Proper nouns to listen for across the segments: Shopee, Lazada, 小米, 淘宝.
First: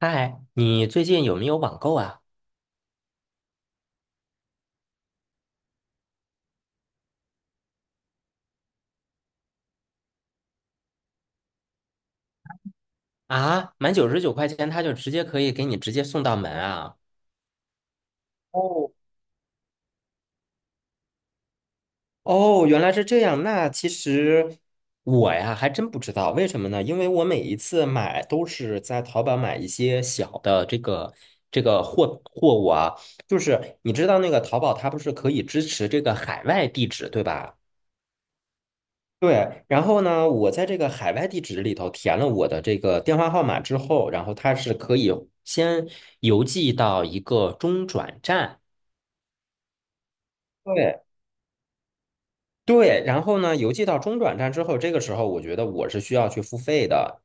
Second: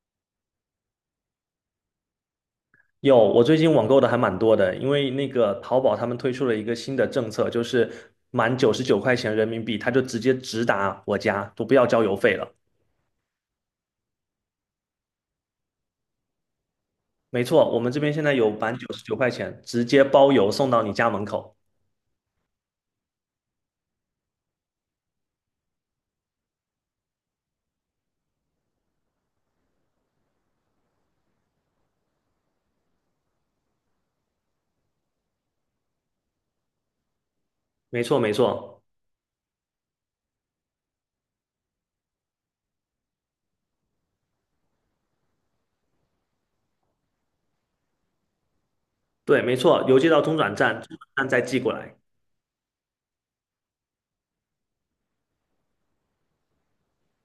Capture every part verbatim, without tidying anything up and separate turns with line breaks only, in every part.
嗨，你最近有没有网购啊？
有，我最近网购的还蛮多的，因为那个淘宝他们推出了一个新的政策，就是满九十九块钱人民币，他就直接直达我家，都不要交邮费了。
啊，满九十九块钱，他就直接可以给你直接送到门啊！
没错，我们这边现在有满九
哦
十九块钱，直接包邮送到你家门口。
哦，原来是这样。那其实我呀还真不知道，为什么呢？因为我每一次买都是在淘宝买一些小的这个这个货货物啊，就是你知道那个淘宝它不是可以支持这个海外地址，对吧？
没错，没错，
对，然后呢，我在这个海外地址里头填了我的这个电话号码之后，然后它是可以先邮寄到一个中转站。
对，没错，邮寄到中转站，中转
对
站再寄过来。
对，然后呢，邮寄到中转站之后，这个时候我觉得我是需要去付费的。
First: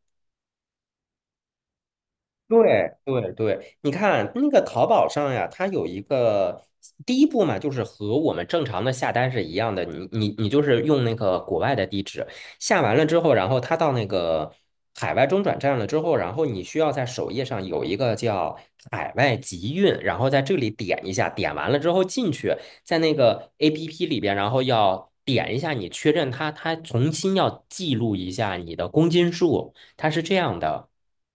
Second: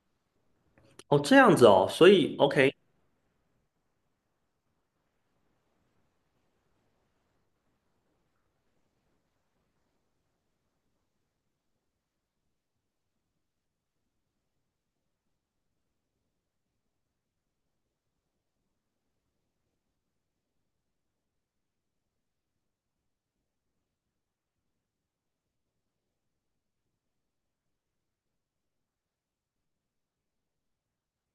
哦，这样子哦，所以 OK，
对对对，你看那个淘宝上呀，它有一个第一步嘛，就是和我们正常的下单是一样的，你你你就是用那个国外的地址下完了之后，然后它到那个海外中转站了之后，然后你需要在首页上有一个叫海外集运，然后在这里点一下，点完了之后进去，在那个 A P P 里边，然后要点一下你确认它，它重新要记录一下你的公斤数，它是这样的。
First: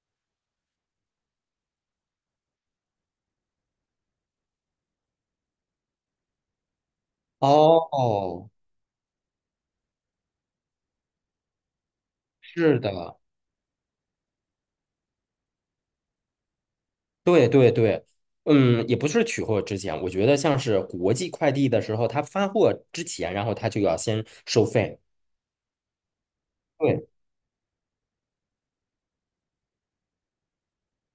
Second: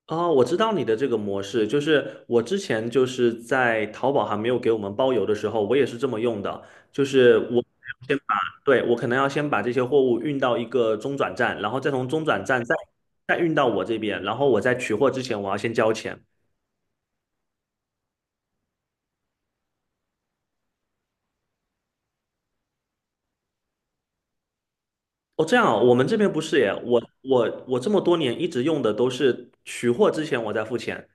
哦，我知道你的这个模式，就是我之前就是在淘宝还没有给我们包邮的时候，我也是这么用的，就是我先把，
哦，
对，我可能要先把这些货物运到一个中转站，然后再从中转站再
是的，
再运到我这边，然后我在取货之前我要先交钱。
对对对，嗯，也不是取货之前，我觉得像是国际快递的时候，他发货之前，然后他就要先收费。
哦，这样哦，我们这边不是耶，我
对
我我这么多年一直用的都是取货之前我再付钱，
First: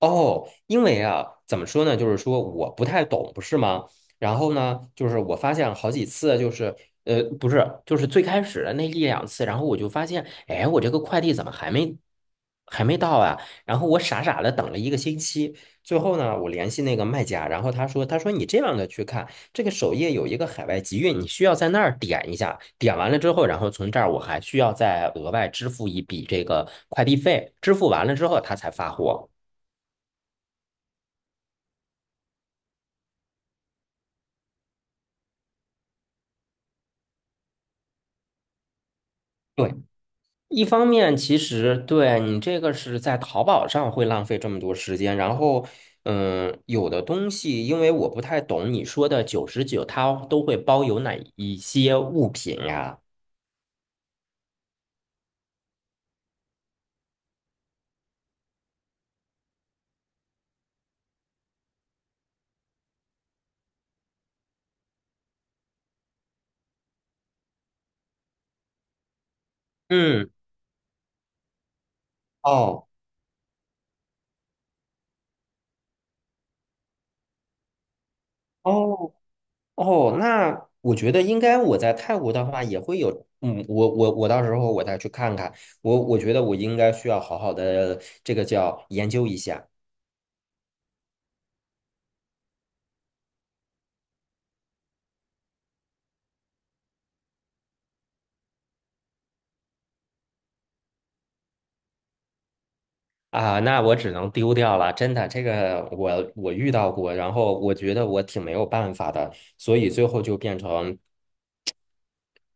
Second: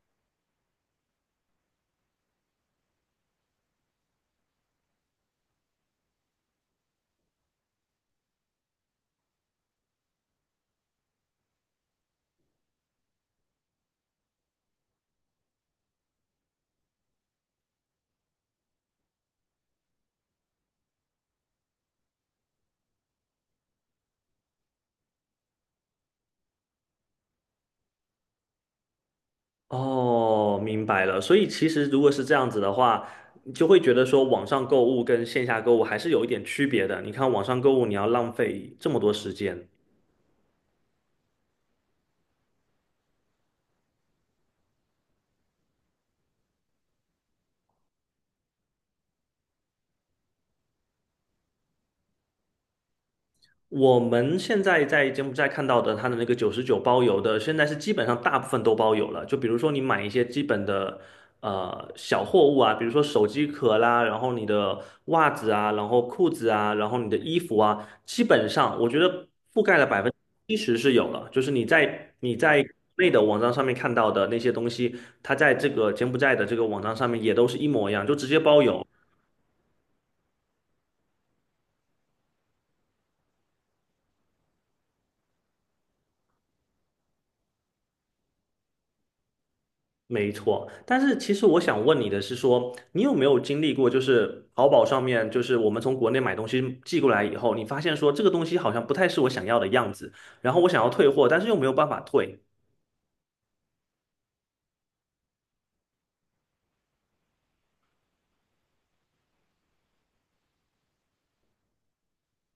哦，因为啊，怎么说呢？就是说我不太懂，不是吗？然后呢，就是我发现好几次，就是呃，不是，就是最开始的那一两次，然后我就发现，哎，我这个快递怎么还没还没到啊？然后我傻傻的等了一个星期，最后呢，我联系那个卖家，然后他说，他说你这样的去看，这个首页有一个海外集运，你需要在那儿点一下，点完了之后，然后从这儿我还需要再额外支付一笔这个快递费，支付完了之后他才发货。
哦，明白了。所以其实如果是这样子的话，你就会觉得说网上购物跟线下购物还是有一点区别的。你看网上购物，你要浪费这么多时间。
对。一方面，其实对你这个是在淘宝上会浪费这么多时间，然后，嗯，有的东西因为我不太懂你说的九十九，它都会包邮哪一些物品呀？
我们现在在柬埔寨看到的，它的那个九十九包邮的，现在是基本上大部分都包邮了。就比如说你买一些基本的呃小货物啊，比如说手机壳啦，然后你的袜子啊，然后裤子啊，然后你的衣服啊，基本上我觉得覆盖了百分
嗯，
之七十是有了。就是你在你在国
哦
内的网站上面看到的那些东西，它在这个柬埔寨的这个网站上面也都是一模一样，就直接包邮。
哦哦，那我觉得应该我在泰国的话也会有，嗯，我我我到时候我再去看看，我我觉得我应该需要好好的这个叫研究一下。
没错，但是其实我想问你的是说，你有没有经历过，就是淘宝上面，就是我们从国内买东西寄过来以后，你发现说这个东西好像不太是我想要的样子，然后我想要退货，但是又没有办法退，
啊，那我只能丢掉了，真的，这个我我遇到过，然后我觉得我挺没有办法的，所以最后就变成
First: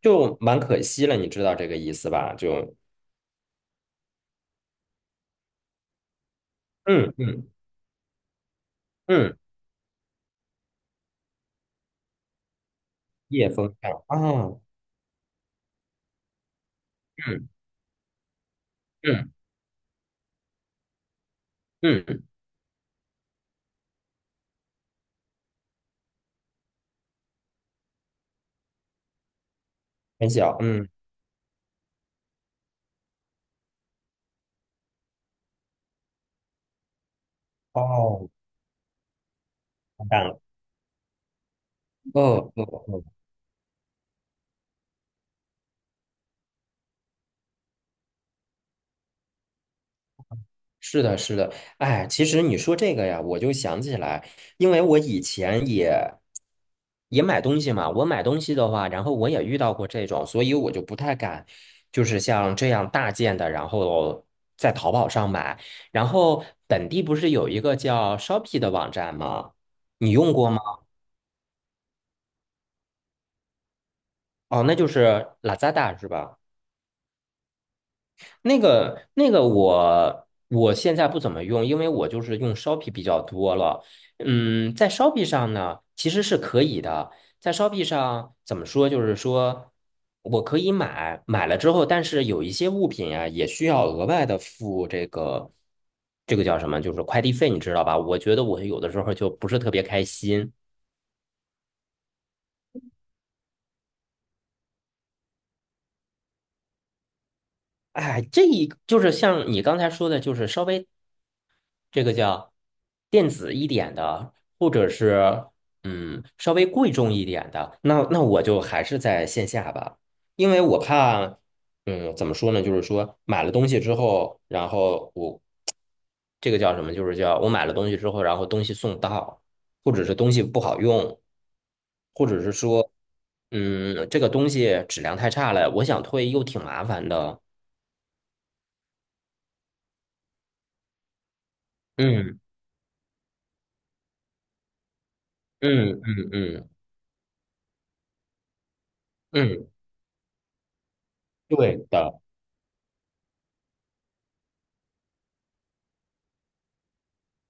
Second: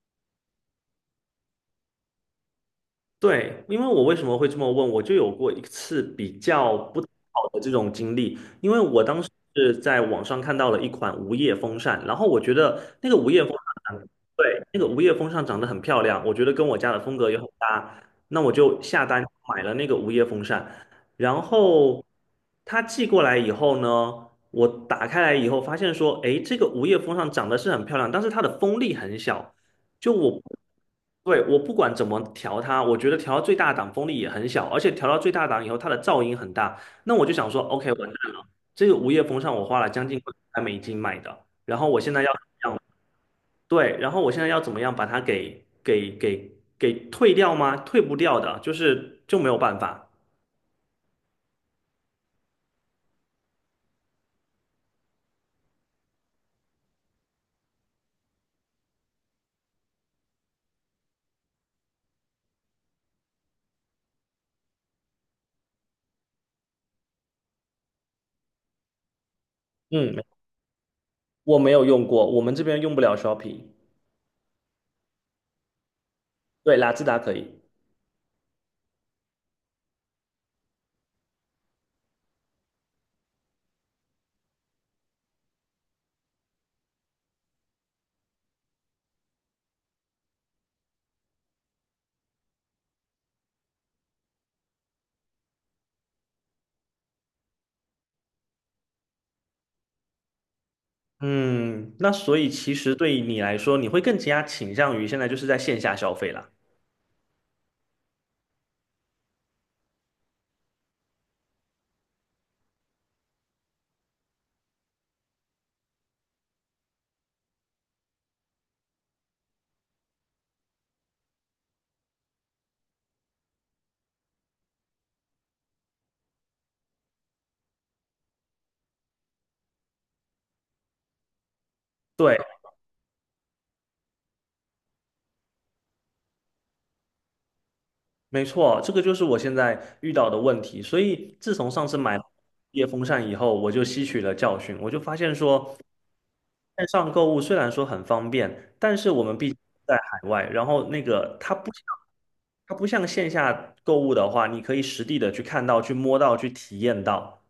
就蛮可惜了，你知道这个意思吧？就
对，因为我为什么会这么问，我就有过一次比较不
嗯
好
嗯
的这种经历，因为我当时
嗯，
是在网上看到了一款无叶风扇，然后我觉得那个无叶
夜
风
风扇
扇长，
啊，
对，那个无叶风扇长得很漂亮，我觉得跟我家的风格也很
嗯
搭，那我就下单
嗯
买了那个无叶风扇，然后
嗯，
它寄过来以后呢，我打开来以后发现说，诶，这个无叶风扇长得是很漂亮，但是它的风力很小。就
很
我，
小，嗯，
对，我不管怎么调它，我觉得调到最大档风力也很小，而且调到最大档以后，它的噪音很大。那我就想说，OK，我蛋
哦，
了，这个无叶风扇我花了将
完
近
蛋了，
块美金买的，然后我现在要，
哦哦哦
对，然后我现在要怎么样把它给给给给退掉吗？退不掉的，就是就没有办法。
是的，是的，哎，其实你说这个呀，我就想起来，因为我以前也也买东西嘛，我买东西的话，然后我也遇到过这种，所以我就不太敢，就是像这样大件的，然后在淘宝上买。然后本地不是有一个叫 Shopee 的网站吗？你
嗯，
用过吗？
我没有用过，我们这边用不了 s h o p p i n g，
哦，那就是 Lazada 是吧？
对，雅姿达可以。
那个那个我我现在不怎么用，因为我就是用 Shopee 比较多了。嗯，在 Shopee 上呢，其实是可以的。在 Shopee 上怎么说，就是说我可以买，买了之后，但是有一些物品啊，也需要额外的付这个这个叫什么，就是快递费，你知道吧？我觉得我有的时候就不是特别开心。
嗯，那所以其实对你来说，你会更加倾向于现在就是在线下消费啦。
哎，这一就是像你刚才说的，就是稍微这个叫电子一点的，或者是嗯稍微贵重一点的，那那我就还是在线下吧，因为我怕嗯怎么说呢，就是说买了东西之后，然后我这个叫什么，就是叫我买了东西之后，然后东西送到，或者是东西不好用，或
对，
者是说嗯这个东西质量太差了，我想退又挺麻烦的，
没错，这个就是我现在遇到的问题。所以自从上次买
嗯
夜风扇以后，我就吸取了教训，我就发现说，
嗯嗯嗯
线上购物虽然说很方便，但是我们毕竟
嗯，
在海外，然后那个它不
对
像
的。
它不像线下购物的话，你可以实地的去看到、去摸到、去体验到。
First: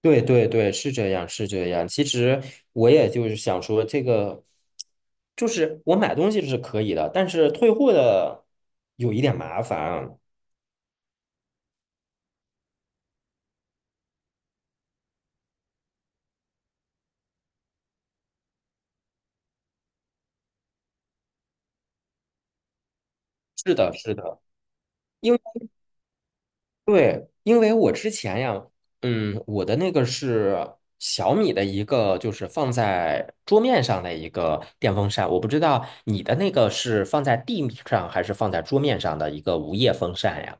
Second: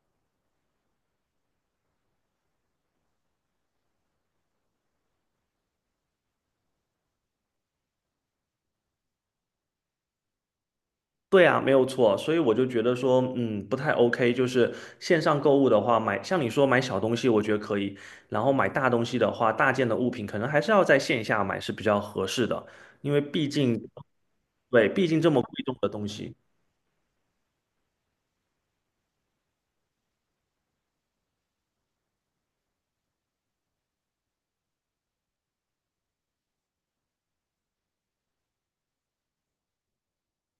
对对对，是这样，是这样。其实我也就是想说，这个就是我买东西是可以的，但是退货的有一点麻烦。
对啊，没有错，所以我就觉得说，嗯，不太 OK。就是线上购物的话，买像你说买小东西，我觉得可以；然后买大东西的话，大件的物品可能还是要在线下买是比较合适的，因为毕
是
竟，
的，是的，
对，毕竟这
因为
么贵重的东西。
对，因为我之前呀，嗯，我的那个是小米的一个，就是放在桌面上的一个电风扇，我不知道你的那个是放在地上还是放在桌面上的一个无叶风扇呀？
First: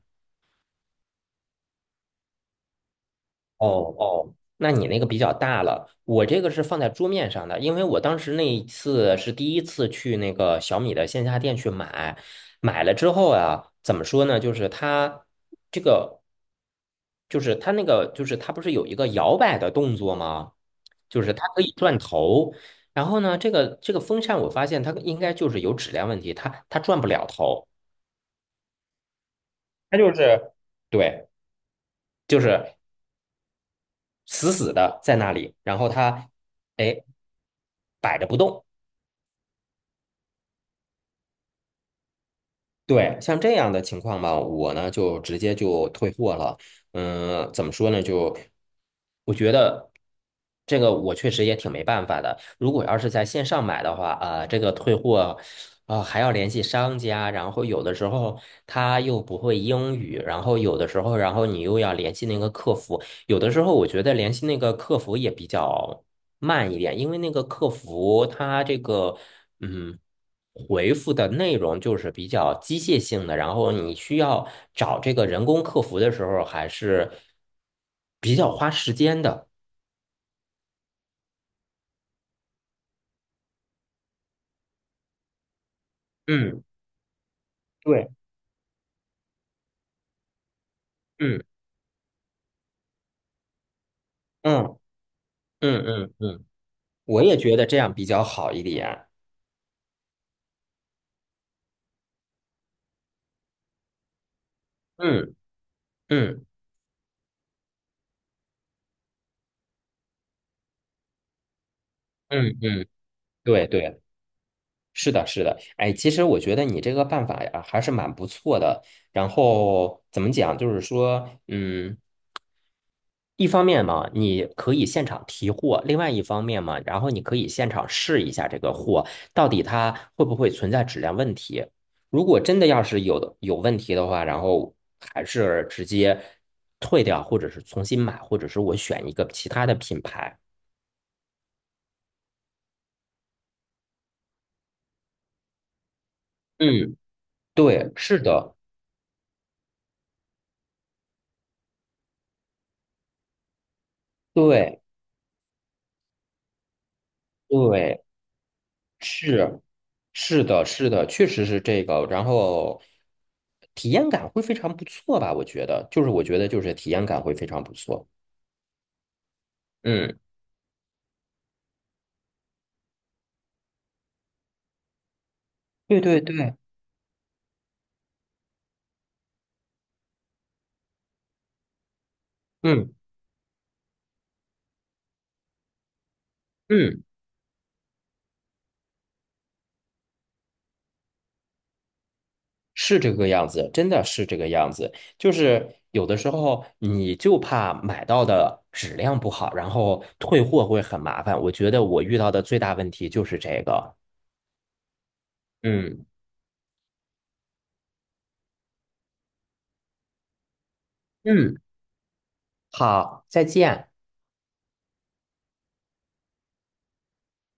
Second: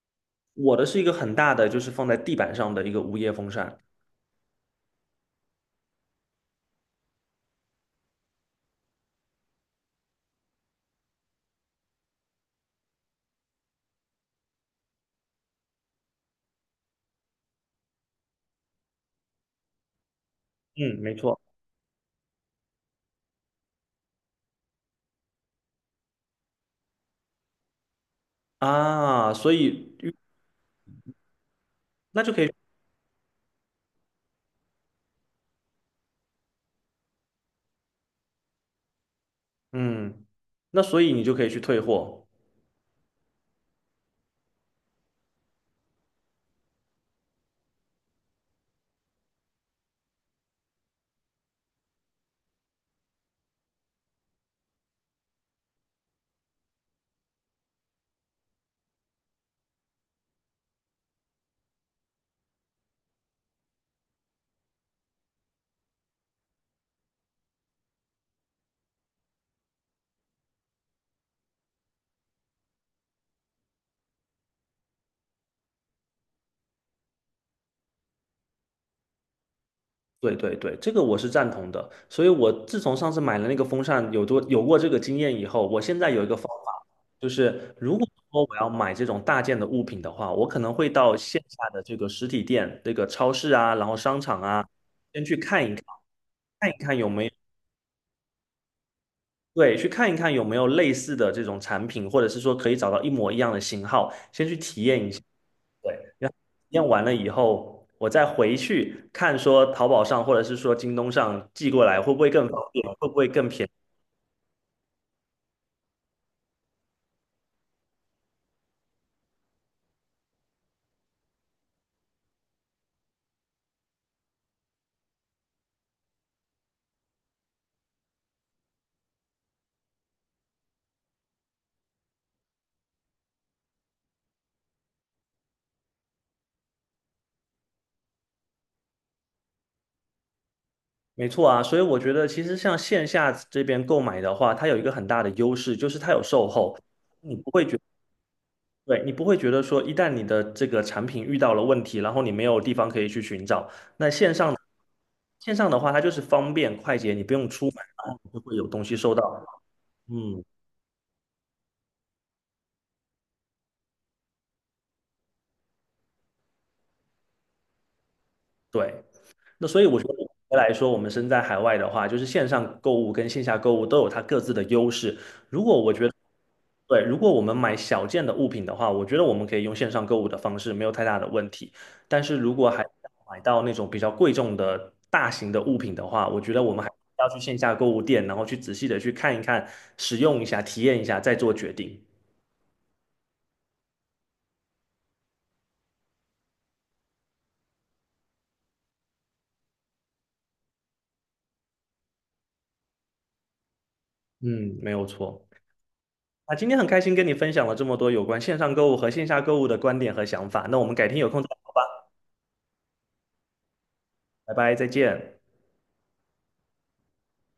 我的是一个很大的，就是放在地板上的一个无叶风
哦
扇。
哦，那你那个比较大了，我这个是放在桌面上的，因为我当时那一次是第一次去那个小米的线下店去买，买了之后啊，怎么说呢？就是它这个，就是它那个，就是它不是有一个摇摆的动作吗？
嗯，没
就是
错
它可以转头，然后呢，这个这个风扇我发现它应该就是有质量问题，它它转不了头，
啊，所以
它就是对，
那就
就
可以，
是死死的在那里，然后它哎摆着不动。
嗯，那所以你就可以去退货。
对，像这样的情况吧，我呢就直接就退货了。嗯，怎么说呢？就我觉得这个我确实也挺没办法的。如果要是在线上买的话，啊、这个退货啊、还要联系商家，然后有的时候他又不会英语，然后有的时候，然后你又要联系那个客服，有的时候我觉得联系那个客服也比较慢一点，因为那个客服他这个。嗯，回复的内容就是比较机械性的，然后你需要找这个人工客服的时候还是比较花时间的。
对对对，这个我是赞同的。所以我自从上次买了那个风扇，有多有过这个经验以后，我现在有一个方
嗯，
法，就是如果
对，
说我要买这种大件的物品的话，我可能会到线
嗯
下的这个实体店、这个超市啊，然后商场啊，
嗯
先去看一看，
嗯嗯嗯，
看一看有
我
没有，
也觉得这样比较好一点。
对，去看一看有没有类似的这种产品，或者是说可以找到一模一样的型号，先去体验一下。
嗯
对，然后
嗯
验完了以后，我再回去看说淘宝上或者是说京东上寄过来会不会更
嗯
方便，
嗯，
会不会更
对
便宜？
对，是的，是的。哎，其实我觉得你这个办法呀还是蛮不错的。然后怎么讲，就是说，嗯。一方面嘛，你可以现场提货；另外一方面嘛，然后你可以现场试一下这个货到底它会不会存在质量问题。如果真的要是有的有问题的话，然后还是直接退掉，或者是重新买，或者是我选一个其他的品牌。
没错啊，所以我觉得其实像线下这边购买的话，它有一个很大的优势，就是它有售后，
嗯，
你不会觉
对，是的，
对，你不会觉得说一旦你的这个产品遇到了问题，然后你没有地方可以去寻找，那线上
对
线上的话，它就是方便快捷，你不用出门，
对，
然后你就会有东西收到。
是
嗯，
是的，是的，确实是这个。然后体验感会非常不错吧？我觉得，就是我觉得就是体验感会非常不错。
对。那所以我觉得
嗯。
总结来说，我们身在海外的话，就是线上购物跟线下购物都有它各自的优势。如果我
对
觉得，
对对，
对，如果我们买小件的物品的话，我觉得我们可以用线上购物的方式，没有太大的问题。但是如果还
嗯
买到那种比较贵重的大型的物品的话，我觉得我们还是
嗯，
要去线下购物店，然后去仔细的去看一看、使用一下、体验一下，再做决定。
是这个样子，真的是这个样子。就是有的时候你就怕买到的质量不好，然后退货会很麻烦。我觉得我遇到的最大问题就是这个。
嗯，没有错。
嗯
啊，今天很开心跟你分享了这么多有关线上购物和线下购物的观点和想法。那我们改天有空再。
嗯，好，再见。
拜拜，再见。